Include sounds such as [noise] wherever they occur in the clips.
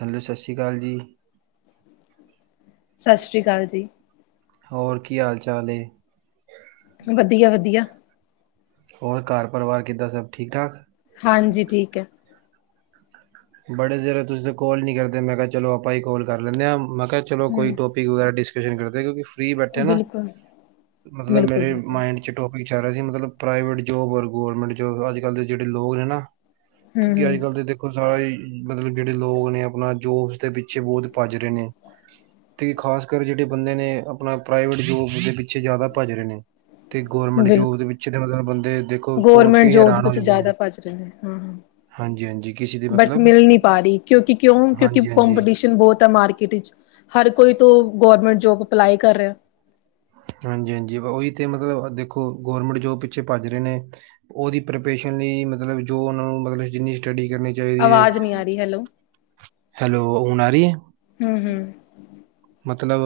Hello ਸਤਿ ਸ਼੍ਰੀ ਅਕਾਲ ਜੀ। ਸਤਿ ਸ਼੍ਰੀ ਅਕਾਲ ਜੀ। ਹੋਰ ਕੀ ਹਾਲ ਚਾਲ ਏ? ਵਧੀਆ-ਵਧੀਆ, ਹੋਰ ਘਰ ਪਰਿਵਾਰ ਕਿੱਦਾਂ ਸਭ ਠੀਕ-ਠਾਕ? ਹਾਂਜੀ ਠੀਕ ਐ। ਬੜੇ ਚਿਰ ਤੁਸੀਂ ਕੋਲ ਨੀ ਕਰਦੇ ਮੈਂ ਕਿਹਾ, ਚਲੋ ਆਪਾਂ ਹੀ ਕੋਲ ਕਰ ਲੈਂਨੈ ਆ ਮੈਂ ਕਿਹਾ ਚਲੋ ਕੋਈ ਹਮ ਟੋਪ [unintelligible] ਕਿਉਕਿ ਫ੍ਰੀ ਬੈਠੇ ਨਾ ਬਿਲਕੁਲ ਮਤਲਬ ਬਿਲਕੁਲ ਮੇਰੇ ਬਿਲਕੁਲ ਮਾਈਡ ਚ ਟੋਪਿਕ ਆ ਰਿਹਾ ਸੀ ਮਤਲਬ ਪ੍ਰਾਈਵੇਟ ਜੋਬ ਔਰ ਗੌਰਮੈਂਟ ਜੋਬ ਅੱਜ-ਕੱਲ ਦੇ ਜਿਹੜੇ ਲੋਕ ਨੇ ਨਾ ਹਮ ਹਮ [inaudible] ਹਾਂ ਈ ਮਤਲਬ ਜਿਹੜੇ ਲੋਕ ਨੇ ਆਪਣਾ ਜੋਬਸ ਦੇ ਪਿੱਛੇ ਬਹੁਤ ਭੱਜ ਰਹੇ ਨੇ। ਤੇ ਖਾਸ ਕਰ ਜਿਹੜੇ ਬੰਦੇ ਨੇ ਆਪਣਾ ਪ੍ਰਾਈਵੇਟ ਜੋਬ ਦੇ ਪਿੱਛੇ ਜ਼ਿਆਦਾ ਭੱਜ ਰਹੇ ਨੇ। ਤੇ ਗਵਰਮੈਂਟ ਜੋਬ ਬਿਲਕੁਲ ਦੇ ਪਿੱਛੇ ਮਤਲਬ ਬੰਦੇ ਦੇਖੋ ਸੋਚ ਕੇ ਗੌਰਮੈਂਟ ਹੀ ਜੋਬ ਦੇ ਹੈਰਾਨ ਹੋ ਪਿੱਛੇ ਜਾਂਦੇ ਨੇ। ਜ਼ਿਆਦਾ ਭੱਜ ਰਹੇ ਨੇ ਹਾਂ ਹਾਂ ਹਾਂਜੀ-ਹਾਂਜੀ ਕਿਸੇ ਦੀ ਬਟ ਮਤਲਬ ਮਿਲ ਨਹੀਂ ਪਾ ਰੀ ਕਿਉਂਕਿ ਕਿਉਂ-ਕਿਉਂਕਿ ਹਾਂਜੀ-ਹਾਂਜੀ। ਕਪੀਟੀਸ਼ਨ ਬਹੁਤ ਐ ਮਾਰਕੀਟ ਚ ਹਰ ਕੋਈ ਤੋਂ ਗੌਰਮੈਂਟ ਜੋਬ ਅਪਲਾਈ ਕਰ ਰਿਆ। ਹਾਂਜੀ-ਹਾਂਜੀ ਉਹੀ ਤਾਂ ਮਤਲਬ ਦੇਖੋ ਗੌਰਮੈਂਟ ਜੋਬ ਪਿੱਛੇ ਭੱਜ ਰਹੇ ਨੇ। ਉਹਦੀ ਪ੍ਰਪਰੇਸ਼ਨ ਲਈ ਮਤਲਬ ਜੋ ਉਹਨਾਂ ਨੂੰ ਮਤਲਬ ਜਿੰਨੀ ਸਟੱਡੀ ਕਰਨੀ ਚਾਹੀਦੀ ਐ, ਆਵਾਜ਼ ਨਹੀਂ ਆ ਰਹੀ ਹੈਲੋ ਹੈਲੋ ਹੁਣ ਆ ਰੀ ਐ। ਹਮ ਹਮ ਮਤਲਬ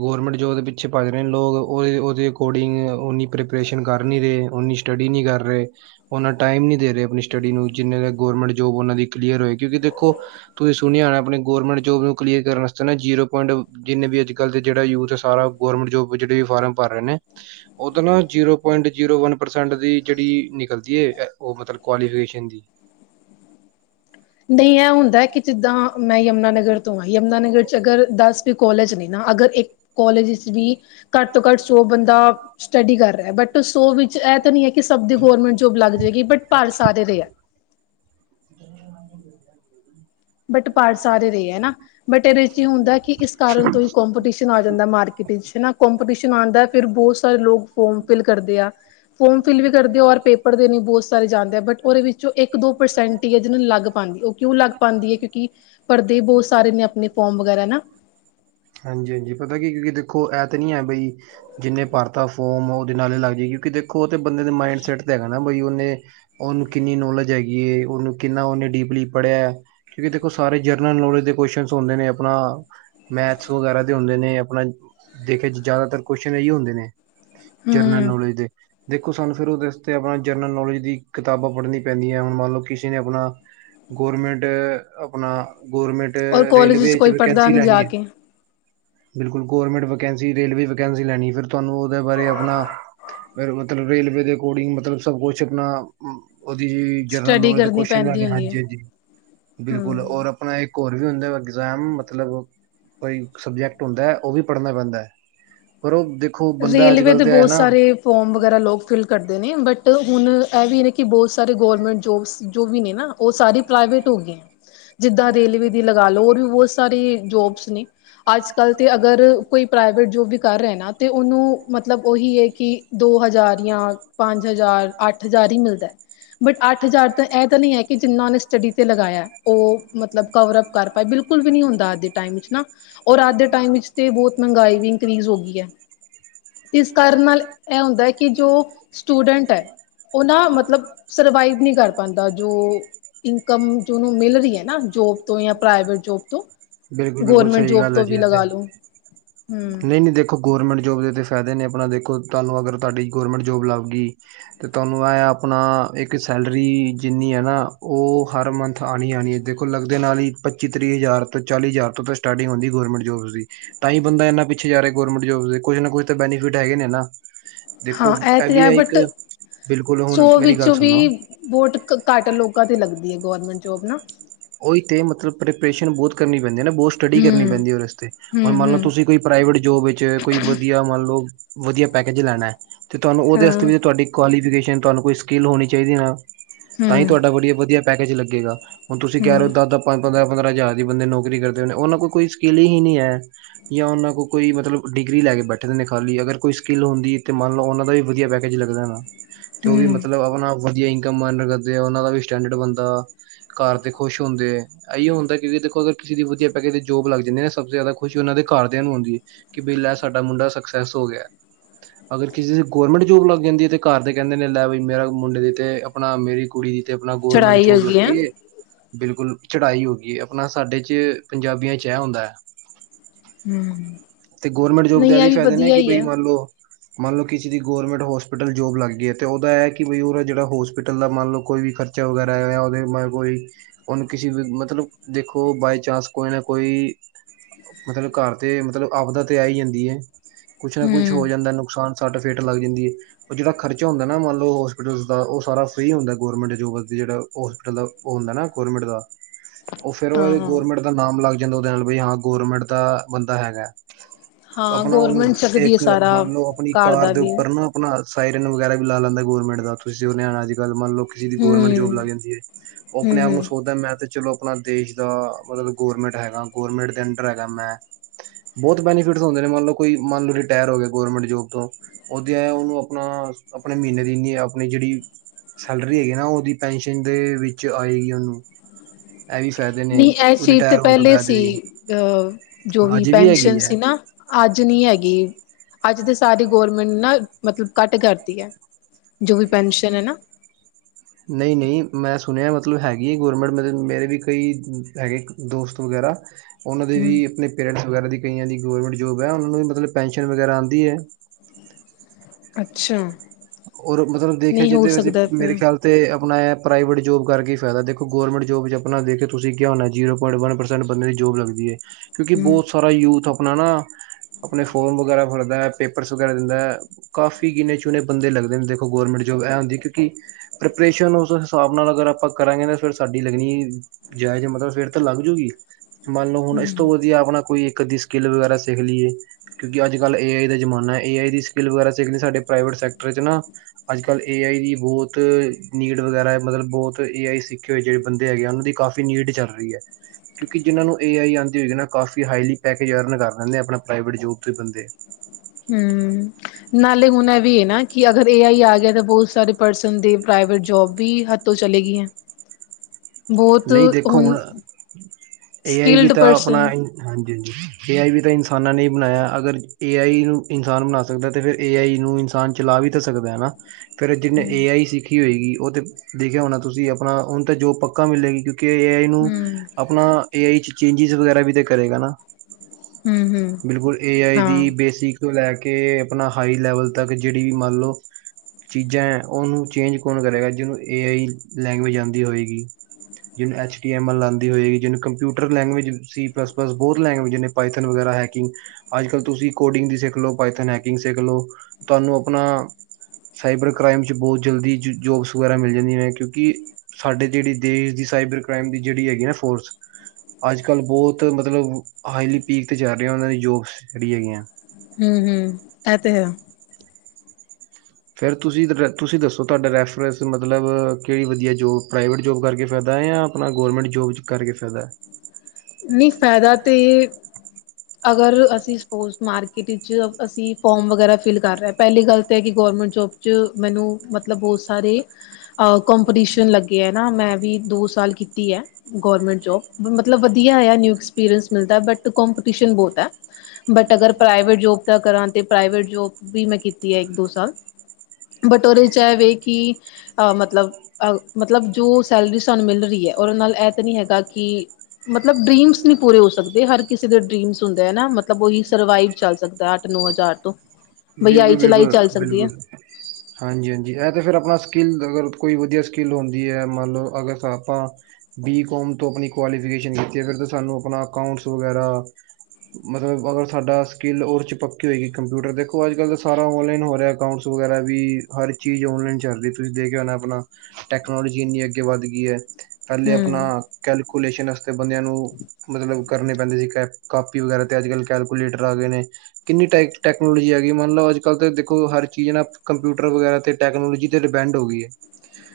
ਗੌਰਮੈਂਟ ਜੋਬ ਦੇ ਪਿੱਛੇ ਭੱਜ ਰਹੇ ਨੇ ਲੋਕ ਉਹਦੇ-ਉਹਦੇ ਅਕੋਡਿੰਗ ਉਨੀ ਪ੍ਰੀਪਰੇਸ਼ਨ ਕਰਨੀ ਨਹੀਂ ਰਹੇ ਉੱਨੀ ਉਨੀ ਸਟੱਡੀ ਨੀ ਕਰ ਰਹੇ ਉਹਨਾ ਟਾਈਮ ਨੀ ਦੇ ਰਹੇ ਆਪਣੀ ਸਟੱਡੀ ਨੂੰ ਜਿੰਨੇ ਦਾ ਗੌਰਮੈਂਟ ਜੋਬ ਉਹਨਾਂ ਦੀ ਕਲੀਅਰ ਹੋਏ ਕਿਉਂਕਿ ਦੇਖੋ ਤੁਸੀਂ ਸੁਣਿਆ ਹੋਣਾ ਆਪਣੇ ਗਵਰਮੈਂਟ ਜੋਬ ਨੂੰ ਕਲੀਅਰ ਕਰਨ ਵਾਸਤੇ ਨਾ ਜੀਰੋ ਪੁਆਇੰਟ ਜਿੰਨੇ ਵੀ ਅੱਜ ਕਲ੍ਹ ਦਾ ਜਿਹੜਾ ਯੂਥ ਹੈ ਸਾਰਾ ਗਰਮੈਂਟ ਜੋਬ ਦੇ ਜਿਹੜੇ ਵੀ ਫਾਰਮ ਭਰ ਰਹੇ ਨੇ। ਉਹ ਤਾਂ ਨਾ zero point zero one percent ਦੀ ਜਿਹੜੀ ਨਿਕਲਦੀ ਹੈ। ਉਹ ਮਤਲਬ ਕੁਆ ਦੀ ਨਹੀਂ ਇਹ ਹੁੰਦਾ ਕਿ ਜਿੱਦਾਂ ਮੈਂ ਯਮੁਨਾ ਨਗਰ ਤੋਂ ਆ ਯਮੁਨਾ ਨਗਰ ਚ ਅਗਰ ਦਸ ਤੇ ਕੋਲਜ ਨੇ ਨਾ ਅਗਰ ਇੱਕ ਕੋਲਜ ਵਿੱਚ ਵੀ ਘੱਟ ਤੋਂ ਘੱਟ ਸੌ ਬੰਦਾ ਸਟੱਡੀ ਕਰ ਰਿਹਾ ਬਟ ਸੋ ਵਿੱਚ ਇਹ ਤਾਂ ਨਹੀ ਹੈ ਕਿ ਸਭ ਦੀ ਗਵਰਮੈਂਟ ਜੋਬ ਲੱਗ ਜਾਏਗੀ ਬਟ ਭਰ ਸਾਰੇ ਰਹੇ ਹੈ ਬਟ ਭਰ ਸਾਰੇ ਰਹੇ ਆ ਨਾ ਬਟ ਇਹਦੇ ਵਿੱਚ ਇਹ ਹੁੰਦਾ ਨਾ ਕਿ ਇਸ ਕਾਰਨ ਤੋਂ ਕਪਟੀਸ਼ਨ ਆ ਜਾਂਦਾ ਮਾਰਕੀਟ ਵਿੱਚ ਹੈ ਨਾ ਕੋਂਪੀਟੀਸ਼ਨ ਆਂਦਾ ਫਿਰ ਬਹੁਤ ਸਾਰੇ ਲੋਕ ਫੋਰਮ ਫਿਲ ਕਰਦੇ ਆ ਫੋਰਮ ਫਿਲ ਵੀ ਕਰਦੇ ਹੋ ਔਰ ਪੇਪਰ ਦੇਨ ਬਹੁਤ ਸਾਰੇ ਜਾਂਦੇ ਆ ਬਟ ਉਹਦੇ ਵਿੱਚੋਂ ਇੱਕ ਦੋ ਪਰਸੈਂਟ ਨੂੰ ਲੱਗ ਪਾਉਂਦੀ ਉਹ ਕਿਉਂ ਲੱਗ ਪਾਉਂਦੀ ਹੈ ਕਿਉਕਿ ਭਰਦੇ ਬਹੁਤ ਸਾਰੇ ਨੇ ਆਪਣੇ ਫੋਰਮ ਵਗੈਰਾ ਨਾ ਹਾਂਜੀ ਹਾਂਜੀ ਪਤਾ ਕੀ ਕਿਉਂਕਿ ਦੇਖੋ ਇਹ ਤਾਂ ਨਹੀਂ ਹੈ ਬਈ ਜਿੰਨੇ ਭਰ ਤਾ ਫੋਮ ਉਹਦੇ ਨਾਲ ਹੀ ਲੱਗ ਜਾਈਏ ਕਿਉਂਕਿ ਦੇਖੋ ਤਾਂ ਬੰਦੇ ਦੇ ਮਾਇੰਡ ਸੈੱਟ ਤੇ ਹੈਗਾ ਨਾ ਬਈ ਉਹਨੇ ਉਹਨੂੰ ਕਿੰਨੀ ਨੌਲੇਜ ਹੈਗੀ ਏ ਉਹਨੂੰ ਕਿੰਨਾ ਉਹਨੇ ਡੀਪਲੀ ਪੜ੍ਹਿਆ। ਕਿਉਂਕਿ ਦੇਖੋ ਸਾਰੇ ਜਰਨਲ ਨੌਲੇਜ ਦੇ ਕੁਸਚਨ ਹੁੰਦੇ ਨੇ ਆਪਣਾ ਮੈਥ ਵਗੈਰਾ ਦੇ ਹੁੰਦੇ ਨੇ ਆਪਣਾ ਦੇਖਿਆ ਜ਼ਿਆਦਾਤਰ ਕੁਸ਼ਚਨ ਇਹੀ ਹੁੰਦੇ ਨੇ। ਜਨਰਲ ਹਮ ਨੌਲੇਜ ਦੇ ਦੇਖੋ ਸਾਨੂੰ ਫਿਰ ਉਹਦੇ ਉਤੇ ਆਪਣਾ ਜਨਰਲ ਨੌਲੇਜ ਦੀ ਕਿਤਾਬਾਂ ਪੜ੍ਹਨੀ ਪੈਂਦੀਆਂ ਹੁਣ ਮੰਨ ਲਓ ਕਿਸੇ ਨੇ ਆਪਣਾ ਗਰਮੈਂਟ ਆਪਣਾ ਗੌਰਮੈਂਟ ਔਰ ਕਾਲਜ ਵਿੱਚ ਰੇਲਵੇ ਚ ਕੋਈ ਪੜ੍ਹਦਾ ਵੈਕੈਂਸੀ ਨਹੀਂ ਲੈਣੀ ਜਾ ਹੈ। ਕੇ ਬਿਲਕੁਲ ਗੌਰਮੈਂਟ ਵੈਕੈਂਸੀ ਰੇਲਵੇ ਵੈਕੈਂਸੀ ਲੈਣੀ ਫਿਰ ਤੁਹਾਨੂੰ ਉਹਦੇ ਬਾਰੇ ਆਪਣਾ ਫਿਰ ਮਤਲਬ ਰੇਲਵੇ ਦੇ ਅਕੋਰਡਿੰਗ ਮਤਲਬ ਸਭ ਕੁਛ ਆਪਣਾ ਉਹਦੀ ਜਰਨਲ ਸਟੱਡੀ ਨੌਲੇਜ ਦੇ ਕਰਨੀ ਕੁਸ਼ਚਨ ਪੈਂਦੀ ਲੈਣੇ ਹੁੰਦੀ ਹੈ ਹਾਂਜੀ ਹਾਂਜੀ ਬਿਲਕੁਲ ਹਮ ਔਰ ਆਪਣਾ ਇੱਕ ਹੋਰ ਵੀ ਹੁੰਦਾ ਇਗਜ਼ਾਮ ਮਤਲਬ ਕੋਈ ਇਕ ਸਬਜੈਕਟ ਹੁੰਦਾ ਉਹ ਵੀ ਪੜ੍ਹਨਾ ਪੈਂਦਾ ਪਰ ਉਹ ਦੇਖੋ ਬੰਦਾ ਅੱਜ ਰੇਲਵੇ ਕੱਲ੍ਹ ਦੇ ਤੇ ਹੈ ਬਹੁਤ ਨਾ ਸਾਰੇ ਫੋਮ ਵਗੈਰਾ ਲੋਕ ਫਿਲ ਕਰਦੇ ਨੇ ਬਟ ਹੁਣ ਇਹ ਵੀ ਨੇ ਕਿ ਬਹੁਤ ਸਾਰੇ ਗੌਰਮੈਂਟ ਜੋਬਸ ਜੋ ਵੀ ਨੇ ਨਾ ਉਹ ਸਾਰੇ ਪ੍ਰਾਈਵੇਟ ਹੋ ਗਈ ਜਿੱਦਾਂ ਰੇਲਵੇ ਦੀ ਲਗਾ ਲਓ ਹੋਰ ਵੀ ਬਹੁਤ ਸਾਰੇ ਜੋਬਸ ਨੇ ਅੱਜ ਕੱਲ੍ਹ ਤਾਂ ਅਗਰ ਕੋਈ ਪ੍ਰਾਈਵੇਟ ਜੋਬ ਵੀ ਕਰ ਰਿਹਾ ਨਾ ਅਤੇ ਉਹਨੂੰ ਮਤਲਬ ਉਹੀ ਹੈ ਕਿ ਦੋ ਹਜ਼ਾਰ ਜਾਂ ਪੰਜ ਹਜ਼ਾਰ ਅੱਠ ਹਜ਼ਾਰ ਹੀ ਮਿਲਦਾ। ਬਟ ਅੱਠ ਹਜ਼ਾਰ ਤਾਂ ਇਹ ਤਾਂ ਨਹੀਂ ਹੈ ਕਿ ਜਿੰਨਾਂ ਉਹਨੇ ਸਟੱਡੀ ਤੇ ਲਗਾਇਆ ਉਹ ਮਤਲਬ ਕਵਰ ਅਪ ਕਰ ਪਾਏ ਬਿਲਕੁਲ ਵੀ ਨੀ ਹੁੰਦਾ ਅੱਜ ਦੇ ਟਾਈਮ ਵਿੱਚ ਨਾ ਔਰ ਅੱਜ ਦੇ ਟਾਈਮ ਵਿੱਚ ਤੇ ਬਹੁਤ ਮਹਿੰਗਾਈ ਵੀ ਇਨਕਰੀਜ਼ ਹੋ ਗਈ ਹੈ। ਤੇ ਕਾਰਨ ਨਾਲ ਇਹ ਹੁੰਦਾ ਹੈ ਕਿ ਜੋ ਸਟੂਡੈਂਟ ਹੈ। ਉਹ ਨਾ ਮਤਲਬ ਸਰਵਾਈਵ ਨਹੀਂ ਕਰ ਪਾਉਦਾ ਜੋ ਇਨਕਮ ਜੋ ਉਹਨੂੰ ਮਿਲ ਰਹੀ ਹੈ ਨਾ ਜੋਬ ਤੋਂ ਜਾਂ ਪ੍ਰਾਈਵੇਟ ਜੋਬ ਤੋਂ ਬਿਲਕੁਲ ਬਿਲਕੁਲ ਗੌਰਮੈਂਟ ਸਹੀ ਜੋਬ ਗੱਲ ਹੈ ਤੋਂ ਜੀ ਵੀ ਇਹ ਤੇ ਲਗਾ ਲਉ। ਨਹੀਂ ਨਹੀਂ ਦੇਖੋ ਗੌਰਮੈਂਟ ਜੋਬ ਦੇ ਤਾਂ ਫਾਇਦੇ ਨੇ ਆਪਣਾ ਦੇਖੋ ਤੁਹਾਨੂੰ ਅਗਰ ਤੁਹਾਡੀ ਗੌਰਮੈਂਟ ਜੋਬ ਲੱਭ ਗਈ। ਅਤੇ ਤੁਹਾਨੂੰ ਐ ਆਪਣਾ ਇੱਕ ਸੈਲਰੀ ਜਿੰਨੀ ਹੈ ਨਾ ਉਹ ਹਰ ਮੰਥ ਆਣੀ ਆਣੀ ਹੈ ਦੇਖੋ ਲੱਗਦੇ ਨਾਲ ਹੀ ਪੱਚੀ ਤੀਹ ਹਜ਼ਾਰ ਤੋਂ ਚਾਲੀ ਹਜ਼ਾਰ ਤੋਂ ਤਾਂ ਸਟਾਰਟਿੰਗ ਹੁੰਦੀ ਗੌਰਮੈਂਟ ਜੋਬਸ ਦੀ ਤਾਂ ਹੀ ਬੰਦਾ ਇਨਾ ਪਿੱਛੇ ਜਾ ਰਿਹਾ ਗੌਰਮੈਂਟ ਜੋਬ ਦੇ ਕੋਈ ਨਾ ਕੋਈ ਤਾਂ ਬੈਨੀਫਿਟ ਹੈਗੇ ਨੇ ਨਾ ਦੇਖੋ ਹਾਂ ਇਹ ਤੇ ਵੀ ਹੈ ਇੱਕ ਬਟ ਬਿਲਕੁਲ ਹੁਣ ਮੇਰੀ ਗੱਲ ਸੁਣੋ। ਬੌਟ ਕ ਘੱਟ ਲੋਕਾਂ ਤੇ ਲੱਗਦੀ ਐ ਗੌਰਮੈਂਟ ਜੋਬ ਨਾ। ਓਈ ਤੇ ਮਤਲਬ ਪ੍ਰੀਪਰੇਸ਼ਨ ਬੌਤ ਕਰਨੀ ਪੈਂਦੀ ਐ ਨਾ ਬੌਤ ਸਟੱਡੀ ਕਰਨੀ ਹਮ ਪੈਂਦੀ ਐ ਔਰ ਇਸ ਤੇ ਔਰ ਹਮ ਮੰਨ ਲਓ ਹਮ ਤੁਸੀਂ ਕੋਈ ਪ੍ਰਾਈਵੇਟ ਜੋਬ ਵਿੱਚ ਕੋਈ ਵਧੀਆ ਮੰਨ ਲੋ ਵਧੀਆ ਪੈਕੇਜ ਲੈਣਾ ਐ ਤੇ ਤਾਨੂੰ ਓਦੇ ਵਾਸਤੇ ਹਾਂ ਵੀ ਤੁਆਡੀ ਕੁਆਲੀਫਿਕੇਸ਼ਨ ਤੁਆਨੂੰ ਕੋਈ ਸਕਿੱਲ ਹੋਣੀ ਚਾਈਦੀ ਨਾ ਤਾਂ ਈ ਹਮ ਤੁਆਡਾ ਵਧੀਆ ਵਧੀਆ ਪੈਕੇਜ ਲੱਗੇਗਾ। ਹੁਣ ਤੁਸੀਂ ਕਹਿ ਰੇ ਓ ਹਮ ਦਾਅ ਦਾਅ ਪੰਨ ਪੰਦਰਾਂ ਪੰਦਰਾਂ ਹਜ਼ਾਰ ਦੀ ਬੰਦੇ ਨੌਕਰੀ ਕਰਦੇ ਨੇ ਓਨਾਂ ਕੋਲ ਕੋਈ ਸਕਿੱਲ ਹੀ ਨੀ ਐ। ਯਾਂ ਓਨਾਂ ਕੋ ਕੋਈ ਮਤਲਬ ਡਿਗਰੀ ਲੈ ਕੇ ਬੈਠੇ ਰੈਂਦੇ ਖਾਲੀ ਅਗਰ ਕੋਈ ਸਕਿੱਲ ਹੋਂਦੀ ਤੇ ਮੰਨ ਲੋ ਓਨਾਂ ਦਾ ਵੀ ਵਧੀਆ ਬੈ ਲੱਗਦਾ ਨਾ ਤੇ ਓ ਵੀ ਹਮ ਮਤਲਬ ਆਪਣਾ ਵਧੀਆ ਇਨਕਮ ਅਰਨ ਕਰਦੇ ਓਨਾ ਦਾ ਵੀ ਸਟੈਂਡਰਡ ਬਣਦਾ ਘਰ ਦੇ ਖੁਸ਼ ਹੋਂਦੇ। ਏਈਓ ਹੁੰਦਾ ਕਿ ਦੇਖੋ ਅਗਰ ਕਿਸੇ ਦੀ ਵਧੀਆ ਪੈਕੇਜ ਜੋਬ ਲੱਗ ਜਾਂਦੀ ਨੇ ਸਭ ਸੇ ਜਾਦਾ ਖੁਸ਼ ਓਨਾਂ ਦੇ ਘਰਦਿਆਂ ਨੂੰ ਹੋਂਦੀ ਏ। ਕਿ ਬੇਲੈ ਸਾਡਾ ਮੁੰਡਾ ਸਕਸੈਸ ਹੋ ਗਿਐ। ਅਗਰ ਕਿਸੇ ਦੀ ਗੌਰਮੈਂਟ ਜੋਬ ਲੱਗ ਜਾਂਦੀ ਐ ਤੇ ਘਰ ਤੇ ਕੈਂਦੇ ਨੇ ਲੈ ਬਈ ਮੇਰਾ ਮੁੰਡੇ ਦੀ ਤੇ ਆਪਣਾ ਮੇਰੀ ਕੁੜੀ ਤੇ ਆਪਣਾ ਗੋਰਮੈਂਟ ਚੜਾਈ ਜੋਬ ਹੈਗੀ ਹੈ ਲੱਗੀ ਏ ਬਿਲਕੁਲ ਚੜਾਈ ਹੋ ਗੀ ਆਪਣਾ ਸਾਡੇ ਚ ਪੰਜਾਬੀਆਂ ਚ ਐ ਹੁੰਦਾ ਐ। ਤੇ ਗੌਰਮੈਂਟ ਜੋਬ ਦੇ ਐ ਨਹੀਂ ਇਹ ਵੀ ਫਾਇਦੇ ਨੇ ਵਧੀਆ ਕਿ ਹੀ ਬਈ ਹੈ ਮੰਨ ਲਓ। ਮੰਨ ਲਓ ਕਿਸੇ ਦੀ ਗੌਰਮੈਂਟ ਹੋਸਪਿਟਲ ਜੋਬ ਲੱਗ ਗਈ ਐ ਤੇ ਓਦਾ ਐ ਕਿ ਵੀ ਓਦਾ ਜੇੜਾ ਹੋਸਪਿਟਲ ਦਾ ਮੰਨ ਲਓ ਕੋਈ ਵੀ ਖਰ ਚਾ ਵਗੈਰਾ ਜਾਂ ਓਦੇ ਮਲਬਈ ਉਨ ਕਿਸੇ ਵੀ ਮਤਲਬ, ਦੇਖੋ ਬਾਈ ਚਾਂਸ ਕੋਈ ਨਾ ਕੋਈ ਮਤਲਬ ਘੱਰ ਤੇ, ਮਤਲਬ ਆਪਦਾ ਤੇ ਆ ਈ ਜਾਂਦੀ ਏ, ਕੁਛ ਨਾ ਕੁਛ ਹੋ ਹਮ ਜਾਂਦਾ ਨੁਕਸਾਨ। ਸੱਟ ਫੇਟ ਲੱਗ ਜਾਂਦੀ ਏ। ਓ ਜੇੜਾ ਖਰਚਾ ਹੁੰਦਾ ਨਾ, ਮੰਨ ਲੋ ਹੋਸਪਿਟਲ ਦਾ ਓ ਸਾਰਾ ਫਰੀ ਹੁੰਦੈ, ਗੌਰਮੈਂਟ ਜੋਬ ਤੇ ਜੇੜਾ ਹੋਸਪਿਟਲ ਦਾ। ਓ ਹੁੰਦਾ ਨਾ ਗੌਰਮੈਂਟ ਦਾ, ਓ ਫੇਰ ਹਾਂ ਓਦੇ ਹਾਂ ਗੌਰਮੈਂਟ ਨਾਮ ਲੱਗ ਜਾਂਦੈ ਓਦੇ ਨਾਲ ਬਈ ਹਾਂ ਗੌਰਮੈਂਟ ਦਾ ਬੰਦਾ ਹੈਗੈ। ਹਾਂ ਅਪਨਾ ਉਨੂੰ ਗੌਰਮੈਂਟ ਚੱਕਦੀ ਹੈ ਏਕ ਸਾਰਾ ਮੰਨ ਲੋ ਆਪਣੀ ਕਾਰ ਦਾ ਦੇ ਵੀ ਉੱਪਰ ਨਾ ਅਪਨਾ ਸਾਯਰਨ ਵਗੈਰਾ ਵੀ ਲਾ ਲੈਂਦੈ ਗੌਰਮੈਂਟ ਦਾ, ਤੁਸੀ ਹੁਨ [unintelligible] ਹਰਯਾਨਾ ਦੀ ਗੱਲ ਮੰਨ ਲੋ, ਕਿਸੇ ਦੀ ਗੌਰਮੈਂਟ ਹਮ ਜੋਬ ਲੱਗ ਜਾਂਦੀ ਏ। ਓ ਹਮ ਅਪਨੇ ਆਪ ਨੂੰ ਹਮ ਸੋਚਦੈ, ਮੈਂ ਤੇ ਚਲੋ ਅਪਨਾ ਦੇਸ਼ ਦਾ, ਮਲਬ ਗੌਰਮੈਂਟ ਹੈਗਾਂ, ਗੌਰਮੈਂਟ ਦੇ ਅੰਡਰ ਹੈਗਾਂ ਮੈਂ ਬੋਤ ਬੈਨੀਫਿਟਸ ਹੁੰਦੇ ਨੇ, ਮੰਨ ਲੋ, ਕੋਈ ਮੰਨ ਲੋ ਰਿਟੈਰ ਹੋਗੇ ਗੌਰਮੈਂਟ ਜੋਬ ਤੋ ਓਦੇ ਐ ਓਨੂੰ ਅਪਣਾ, ਆਪਣੇ ਮੀਨੇ ਦੀ ਇਨੀ ਆਪਣੀ ਜੇੜੀ ਸੈਲਰੀ ਹੈਗੀ ਏ ਨਾ, ਓਦੀ ਪੈਨਸ਼ਨ ਦੇ ਵਿੱਚ ਆਏਗੀ ਓਨੂੰ ਐ ਵੀ ਫੈਦੇ ਨੀ ਐ ਚੀਜ਼ ਤੇ ਪੈਲੇ ਸੀ ਅ ਜੋ ਵੀ ਹਜੇ ਪੈਨਸ਼ਨ ਹੈਗੀ ਹੈ ਸੀ ਨਾ ਅੱਜ ਨੀ ਹੈਗੀ, ਅੱਜ ਦੇ ਸਾਰੀ ਗੌਰਮੈਂਟ ਨਾਲ ਮਤਲ ਕੱਟ ਕਰਤੀ ਐ। [inaudible] ਨਈ, ਨਈ ਮੈਂ ਸੁਨਿਆ ਮਤਲਬ ਹੈਗੀ ਏ ਗੌਰਮੈਂਟ ਮੇਰੇ, ਮੇਰੇ ਵੀ ਕਈ ਹੈਗੇ ਦੋਸਤ ਵਗੈਰਾ। ਓਨਾਂ ਦੇ ਵੀ ਹਮ ਅਪਨੇ ਪੇਰੈਂਟਸ ਵਗੈਰਾ ਦੀ ਕਈਆਂ ਦੀ ਗੌਰਮੈਂਟ ਜੋਬ ਐ, ਉਨਾਂ ਨੂੰ ਮਤਲਬ ਪੈਨਸ਼ਨ ਵਗੈਰਾ ਆਂਦੀ ਐ। ਅੱਛਾ। ਔਰ ਮਤਲਬ ਦੇਖਿਆ ਨਹੀਂ ਜਾਏ ਹੋ ਤੇ ਵੈਸੇ ਸਕਦਾ ਫਿਰ ਮੇਰੇ ਖਿਆਲ ਤੇ ਅਪਨਾ ਐ ਪ੍ਰਾਈਵੇਟ ਜੋਬ ਕਰਕੇ ਈ ਫੈਦਾ ਦੇਖੋ ਗੌਰਮੈਂਟ ਜੋਬ ਚ ਅਪਨਾ ਦੇਖਕੇ ਤੁਸੀਂ ਕੇਆ ਹੋਨੈ ਜ਼ੀਰੋ ਪੁਆਇੰਟ ਵਨ ਪਰਸੈਂ [unintelligible] ਬੰਦੇ ਦੀ ਜੋਬ ਲੱਗਦੀ ਏ, ਕਿਉਂਕਿ ਹਮ ਬੋਤ ਸਾਰਾ ਯੂਥ ਅਪਨਾ ਨਾ ਅਪਨੇ ਫੋਰਮ ਵਗੈਰਾ ਭਰਦੈ, ਪੇਪਰਸ ਵਗੈਰਾ ਦਿੰਦੈ, ਕਾਫੀ ਗਿਨੇ ਚੁਨੇ ਬੰਦੇ ਲੱਗਦੇ ਜਿਨ ਦੇਖੋ ਗੌਰਮੈਂਟ ਜੋਬ ਐ ਹੁੰਦੀ ਕਿਉਂਕਿ ਪ੍ਰਿਪਰੇਸ਼ਨ ਉਸ ਹਿਸਾਬ ਨਾਲ ਅਗਰ ਆਪਾਂ ਕਰਾਂਗੇ ਨਾ ਫਿਰ ਸਾਡੀ ਲੱਗਨੀ ਜਾਏਜ ਏ ਮਤਲਬ ਫੇਰ ਤਾ ਲੱਗ ਜੁਗੀ, ਮੰਨ ਲੋ ਹੁਨ ਇਸ ਤੋ ਹਮ ਵਦੀਆ ਆਪਨਾ ਕੋਈ ਇੱਕ ਅੱਧੀ ਸ ਕਿਲ ਵਗੈਰਾ ਸੇਖ ਲੀਏ। ਕਿਓਂਕਿ ਕਿ ਅੱਜ-ਕੱਲ ਏ ਆਈ ਦਾ ਜਮਾਨੈ, ਏ ਆਈ ਦੀ ਸਕਿੱਲ ਵਗੈਰਾ ਸਿਖ ਲੀ, ਸਾਡੇ ਪ੍ਰਾਈਵੇਟ ਸੈਕਟਰ ਚ ਨਾ ਅੱਜ-ਕੱਲ ਏ ਆਈ ਦੀ ਬੋਤ ਨੀਡ ਵਗੈਰੈ ਮਤਲਬ ਬੋਤ ਏ ਆਈ ਸਿਖ ਦੇਖੇ ਹੋਏ ਜੇ ਬੰਦੇ ਹੈਗੇ, ਓਨਾਂ ਦੀ ਕਾਫ਼ੀ ਨੀਡ ਚੱਲ ਰਿ ਐ। ਕਿਯੁਕਿ ਜਿਨਾਂ ਨੂੰ ਏ ਆਈ ਆਂਦੀ ਹੋਏਗੀ ਨਾ, ਕਾਫੀ ਹਾਈਲੀ ਪੈਕੇਜ ਅਰਨ ਕਰ ਲੈਂਦੇ ਅਪਨਾ ਪ੍ਰਾਈਵੇਟ ਜੋਬ ਦੇ ਬੰਦੇ। ਹਮ-ਮ। ਨਾਲੇ ਹੁਨ ਐਵੀ ਏਨਾ ਕਿ ਅਗਰ ਏ ਆਈ ਆ ਗਯਾ, ਤਾ ਬੋਤ ਸਾਰੇ ਪਰਸਨ ਦੇ ਪ੍ਰਾਈਵੇਟ ਜੋਬ ਵੀ ਹ ਤੋ ਚਲੇ ਗਿਐਂ। ਨਈ, ਦੇਖੋ ਹੁਣ ਏ ਆਈ ਵੀ ਸਕਿਲਡ ਤਾ ਅਪਨਾ ਪਰਸਨ ਏ ਹਾਂਜੀ-ਹਾਂਜੀ ਏ ਆਈ ਵੀ ਤਾ ਇਨਸਾਨਾਂ ਨੇ ਈ ਬਨਾਯਾ, ਅਗਰ ਏ ਆਈ ਨੂੰ ਇਨਸਾਨ ਬਨਾ ਸਕਦਾ, ਤੇ ਫੇਰ ਏ ਆਈ ਨੂੰ ਇਨਸਾਨ ਚਲਾ ਵੀ ਤੇ ਸਕਦਾ ਏ ਨਾ। ਫੇਰ ਜਿਨੇ ਹਮ ਏ ਆਈ ਸਿੱਖੀ ਹੋਏਗੀ, ਓ ਤੇ ਦੇਖਯਾ ਹੋਣਾ ਚਾਹੀਦਾ ਤੁਸੀ ਅਪਨਾ ਓਨੂੰ ਤੇ ਜੋਬ ਪ ਪੱਕਾ ਮਿਲੇਗੀ ਕਯੁਕਿ ਏ ਆਈ ਨੂੰ ਹਮ ਅਪਨਾ, ਏ ਆਈ'ਚ ਚੇਂਜਿਸ ਵਗੈਰਾ ਵੀ ਤੇ ਕਰੇਗਾ ਨਾ ਹਮ ਹਮ ਬਿਲਕੁਲ, ਏ ਆਈ ਦੀ ਹਾਂ ਬੇਸਿ ਤੋ ਲੈਕੇ ਅਪਨਾ ਹਾਈ ਲੈਵਲ ਤੱਕ, ਜੇੜੀ ਵੀ ਮੰਨ ਲੋ ਚੀਜ਼ਾਂ ਓਨੂੰ ਚੇਂਜ ਕੌਣ ਕਰੇਗਾ, ਜਿਨੂੰ ਏ ਆਈ ਲੈਂਗਵੇਜ ਆਂਦੀ ਹੋਏਗੀ। ਜਿਨੂੰ ਐਚ ਟੀ ਐਮ ਐਲ ਆਂਦੀ ਹੋਏਗੀ, ਜਿਨੂੰ ਕੰਪੂਟਰ ਲੈਂਗਵੇਜ ਸੀ ਪਲੱਸ-ਪਲੱਸ, ਬੋਤ ਲੈਂਗਵੇਜ ਨੇ ਪਾਈਥਨ ਵਗੈਰਾ ਹੈਕਿੰਗ ਅੱਜ-ਕੱਲ ਤੁਸੀ ਕੋਡਿੰਗ ਸਿੱਖ ਲੋ, ਪਾਈਥਨ ਹੈਕਿੰਗ ਸਿੱਖ ਲੋ, ਤਾਨੂੰ ਅਪਨਾ ਸਾਈਬਰ ਕ੍ਰਾਈਮ 'ਚ ਬੋਤ ਜਲਦੀ ਜੋ-ਜੋਬਸ ਵਗੈਰਾ ਮਿਲ ਜਾਂਦੀਆਂ ਨੇ, ਕਿਉਕਿ ਸਾਡੇ ਜੇੜੇ ਦੇਸ਼ ਦੀ ਸਾਈਬਰ ਕ੍ਰਾਈਮ ਦੀ ਜੇੜੀ ਹੈਗੀ ਨਾ ਫੋਰਸ ਅੱਜ-ਕੱਲ ਬੋਤ ਮਤਲਬ ਹਾਈਲੀ ਪੀਕ ਤੇ ਜਾ ਰਿਆਂ ਓਨਾਂ ਦੀ ਜੋਬਸ ਜੇੜੀ ਹੈਗੀਆਂ। ਹਮ- ਹਮ ਐ ਤੇ ਹੈ। ਫੇਰ ਤੁਸੀ, ਤੁਸੀ ਦੱਸੋ ਤੋਆਡਾ ਰੈਫਰੈਂਸ ਮਤਲਬ ਕੇੜੀ ਵਦੀਆ ਜੋਬ ਪ੍ਰਾਈਵੇਟ ਜੋਬ ਕਰਕੇ ਫਾਯਦਾ ਏ ਯਾਂ ਅਪਨਾ ਗੌਰਮੈਂਟ ਜੋਬ 'ਚ ਕਾਰਕੇ ਫੈਦਾ ਐ। ਨਈ ਫੈਦਾ ਤੇ ਅਗਰ ਅਸੀਂ ਸਪੋਸ ਮਾਰਕੀਟ ਵਿੱਚ ਅਸੀਂ ਫੋਮ ਵਗੈਰਾ ਫਿਲ ਕਰ ਰੇ ਪਹਿਲੀ ਗੱਲ ਤੇ ਕਿ ਗੌਰਮੈਂਟ ਜੋਬ 'ਚ ਮੈਨੂੰ ਮਤਲਬ ਬੋਤ ਸਾਰੇ ਅ ਕੋਮਪਟੀਸ਼ਨ ਲੱਗੇ ਐ ਨਾ ਮੈਂ ਵੀ ਦੋ ਸਾਲ ਕੀਤੀ ਐ। ਗੌਰਮੇਂਟ ਜੋਬ ਮੱਤਲਬ ਵਧੀਆ ਐ। ਨਿਊ ਐਕਸਪ੍ਰਿੰਸ ਮਿਲਦਾ ਏ ਬਟ ਕੋਮਪਟੀਸ਼ਨ ਬੋਤ ਐ। ਬਟ ਅਗਰ ਪ੍ਰਾਈਵੇਟ ਜੋਬ ਦਾ ਕਰਾਂ ਤੇ ਪ੍ਰਾਈਵੇਟ ਜੋਬ ਵੀ ਮੈਂ ਕੀਤੀ ਐ ਇੱਕ ਦੋ ਸਾਲ। ਬਟ ਔਦੇ ਵਿਚ ਐ ਵੇ ਕਿ ਅ ਮਤਲਬ ਅ ਮਤਲਬ ਜੋ ਸੈਲਰੀ ਸਾਨੂੰ ਮਿਲ ਰੀ ਐ ਉਦੇ ਨਾਲ ਐ ਤੇ ਨੀ ਹੈਗਾ ਕਿ ਮਤਲਬ ਡਰੀਮਸ ਨੀ ਪੂਰੇ ਹੋ ਸਕਦੇ ਹਰ ਕਿਸੇ ਡਰੀਮਸ ਹੁੰਦੇ ਆ ਨਾ ਮਤਲਬ ਉਹੀ ਸਰਵਾਈਵ ਚੱਲ ਸਕਦਾ ਏ ਅੱਠ-ਨੋ ਹਜ਼ਾਰ ਤੋ। ਬਈ ਆਈ ਚਲਾਈ ਚੱਲ ਸਕਦੀ ਏ। [inaudible] ਹਾਂਜੀ-ਹਾਂਜੀ, ਐ ਤਾਂ ਫਿਰ ਆਪਣਾ ਸਕਿੱਲ ਅਗਰ ਕੋਈ ਵਧੀਆ ਸਕਿੱਲ ਹੁੰਦੀ ਹੈ, ਮੰਨ ਲਓ ਅਗਰ ਆਪਾਂ ਬੀ-ਕੋੌਮ ਤੋਂ ਆਪਣੀ ਕੁਆਲੀਫਿਕੇਸ਼ਨ ਕੀਤੀ ਏ ਫਿਰ ਤਾਂ ਸਾਨੂੰ ਆਪਣਾ ਅਕਾਊਂਟਸ ਵਗੈਰਾ ਮਤਲਬ ਅਗਰ ਸਾਡਾ ਸਕਿੱਲ ਉਹ 'ਚ ਪੱਕੀ ਹੋਏਗੀ ਕੰਪਿਊਟਰ ਦੇਖੋ ਅੱਜ ਕੱਲ੍ਹ ਸਾਰਾ ਔਨਲਾਈਨ ਹੋ ਰਿਆ। ਅਕਾਊਂਟਸ ਵਗੈਰਾ ਵੀ ਹਰ ਚੀਜ਼ ਔਨਲਾਈਨ ਚੱਲ ਰੀ ਤੁਸੀਂ ਦੇਖੀਆਂ ਹੋਨਾ ਆਪਣਾ ਟੈਕਨੋਲੋਜੀ ਇੰਨੀ ਅੱਗੇ ਵੱਧ ਗਈ ਏ ਪਹਿਲੇ ਆਪਣਾ ਹਮ ਕੈਲਕੂਲੇਸ਼ਨ ਵਾਸਤੇ ਬੰਦਿਆਂ ਨੂੰ ਮਤਲਬ ਕਰਨੇ ਪੈਂਦੇ ਸੀ ਕੈ ਕਾਪੀ ਵਗੈਰਾ ਤੇ ਅੱਜ ਕੱਲ੍ਹ ਕੈਲਕੂਲੇਟਰ ਆ ਗਏ ਨੇ। ਕਿੰਨੀ ਟਾਇਟ ਟੈਕਨੋਲੋਜੀ ਆਗੀ ਮੰਨ ਲਓ ਅੱਜ ਕੱਲ ਤੱਕ ਦੇਖੋ ਹਰ ਚੀਜ਼ ਨਾ ਕੰਪਿਊਟਰ ਵਗੈਰਾ ਤੇ ਟੈਕਨੋਲੋਜੀ ਤੇ ਡਿਪੈਂਡ ਹੋ ਗਈ ਏ।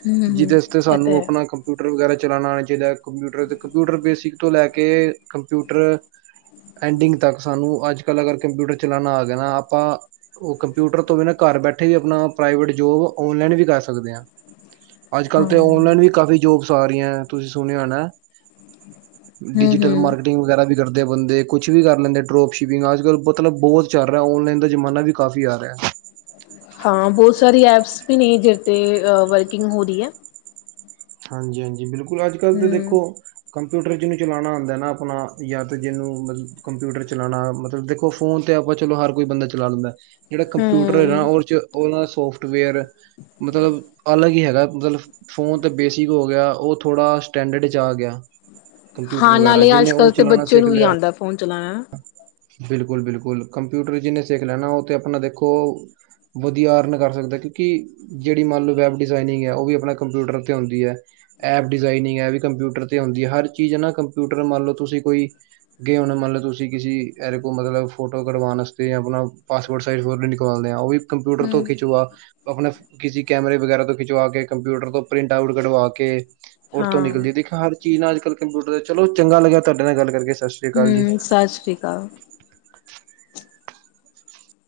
ਹਮ ਜਿਦੇ ਹਮ ਅਸਤੇ ਇਹ ਤੇ ਸਾਨੂੰ ਹੈ ਆਪਣਾ ਕਪ ਕੰਪਿਊਟਰ ਵਗੈਰਾ ਚਲਾਣਾ ਆਣਾ ਚਾਈਦਾ ਕੰਪਿਊਟਰ, ਕੰਪਿਊਟਰ ਬੇਸਿਕ ਤੋਂ ਲੈ ਕੇ ਕੰਪਿਊਟਰ ਐਂਡਿੰਗ ਤੱਕ ਸਾਨੂੰ ਅੱਜ ਕੱਲ੍ਹ ਅਗਰ ਕੰਪਿਊਟਰ ਚਲਾਣਾ ਆ ਗਿਆ ਨਾ ਆਪਾਂ ਔ ਕੰਪਿਊਟਰ ਤੋਂ ਬਿਨਾਂ ਘਰ ਬੈਠੇ ਵੀ ਆਪਣਾ ਪ੍ਰਾਈਵੇਟ ਜੋਬ ਔਨਲੈਨ ਵੀ ਕਰ ਸਕਦੇ ਆਂ। ਅੱਜ ਕੱਲ੍ਹ ਹਾਂ ਤੇ ਹਮ ਔਨਲਾਈਨ ਵੀ ਕਾਫ਼ੀ ਜੋਬਸ ਆ ਰਹੀਆਂ ਤੁਸੀਂ ਸੁਣਿਆ ਹੋਣਾ? ਡਿਜੀਟਲ ਹਮ ਮਾਰਕੀਟਿੰਗ ਵਗੈਰਾ ਵੀ ਕਰਦੇ ਆ ਬੰਦੇ ਕੁਛ ਵੀ ਕਰ ਲੈਂਦੇ ਡਰੋਪ ਸ਼ਿਪਿੰਗ ਅੱਜ ਕੱਲ੍ਹ ਮਤਲਬ ਬਹੁਤ ਚੱਲ ਰਿਹਾ ਔਨਲਾਈਨ ਦਾ ਜ਼ਮਾਨਾ ਵੀ ਕਾਫ਼ੀ ਆ ਰਿਹਾ। ਹਾਂ ਬਹੁਤ ਸਾਰੀ ਐਪਸ ਵੀ ਨੇ ਜਿਤੇ ਵਰਕਿੰਗ ਹੋ ਰਹੀ ਹੈ। ਹਾਂਜੀ-ਹਾਂਜੀ ਬਿਲਕੁਲ ਅੱਜ ਕੱਲ ਤੇ ਹਮ ਦੇਖੋ ਕੰਪਿਊਟਰ ਜਿਨੂੰ ਚਲਾਣਾ ਆੁੰਦਾ ਨਾ ਆਪਣਾ ਯਾ ਤੇ ਜਿਨੂੰ ਮਤਲਬ ਕੰਪਿਊਟਰ ਚਲਾਉਣਾ ਮਤਲਬ ਦੇਖੋ ਫੋਨ ਤੇ ਆਪਾਂ ਚਲੋ ਹਰ ਕੋਈ ਬੰਦਾ ਚਲਾ ਲੈਂਦਾ। ਜੇੜਾ ਕੰਪਿਊਟਰ ਏ ਨਾ ਹਮ ਉਦੇ 'ਚ ਉਹ ਲਾ ਸੋਫਟਵੇਅਰ ਮਤਲਬ ਅਲੱਗ ਹੀ ਹੈਗਾ ਮਤਲਬ ਫ਼ੋਨ ਤੇ ਬੇਸਿਕ ਹੋ ਗਿਆ ਉਹ ਥੋੜ੍ਹਾ ਸਟੈਂਡਰਡ 'ਚ ਆ ਗਯਾ। ਕੰਪਿਊਟਰ ਹਾਂ ਵਗੈਰਾ ਨਾਲੇ ਜਿਨੇ ਅੱਜ ਉਹ ਕੱਲ੍ਹ ਤੇ ਚਲਾਉਣਾ ਬੱਚੇ ਸਿੱਖ ਲਯਾ [unintelligible] ਫੋਨ ਚਲਾਣਾ ਬਿਲਕੁਲ ਬਿਲਕੁਲ ਕੰਪਿਊਟਰ ਜਿਨੇ ਸਿੱਖ ਲੈਣਾ ਉਹ ਤੇ ਆਪਣਾ ਦੇਖੋ ਵਧੀਆ ਅਰਨ ਕਰ ਸਕਦਾ ਕਿਉਂਕਿ ਜੇੜੀ ਮੰਨ ਲਓ ਵੈੱਬ ਡਿਜ਼ਾਇਨਿੰਗ ਹੈ ਉਹ ਵੀ ਆਪਣਾ ਕੰਪਿਊਟਰ 'ਤੇ ਹੁੰਦੀ ਹੈ। ਐਪ ਡਿਜ਼ਾਇਨਿੰਗ ਐ ਵੀ ਕੰਪਿਊਟਰ 'ਤੇ ਹੁੰਦੀ ਹੈ ਹਰ ਚੀਜ਼ ਨਾ ਕੰਪਿਊਟਰ ਮੰਨ ਲਓ ਤੁਸੀਂ ਕੋਈ ਗਏ ਔ ਨਾ ਮਾਣ ਲੋ ਤੁਸੀ ਤੁਸੀਂ ਕਿਸੀ ਅਹਦੇ ਕੋਲ ਮਤਲਬ ਫੋਟੋ ਕਢਵਾਣ ਆਸਤੇ ਆਪਣਾ ਪਾਸਪੋਰਟ ਸਾਈਜ਼ ਫੋਟੋ ਨਿਕਲਦੇ ਆਂ ਉਹ ਵੀ ਕੰਪਿਊਟਰ ਤੋਂ ਹਮ ਖਿਚਵਾ ਆਪਣੇ ਕਿਸੀ ਕੈਮਰੇ ਵਗੈਰਾ ਤੋਂ ਖਿਚਵਾ ਕੇ ਕੰਪਿਊਟਰ ਤੋਂ ਪ੍ਰਿੰਟ ਆਊਟ ਕਰਵਾ ਕੇ, ਓਹਦੇ ਤੋਂ ਹਾਂ ਨਿਕਲਦੀ ਦੇਖ ਹਰ ਚੀਜ਼ ਅੱਜ ਕੱਲ ਕੰਪਿਊਟਰ ਚਲੋ ਚੰਗਾ ਲੱਗਿਆ ਤੁਵਾਡੇ ਨਾਲ ਗੱਲ ਕਰਕੇ ਸ ਹੁੰ ਸਤਿ ਸ਼੍ਰੀ ਅਕਾਲ।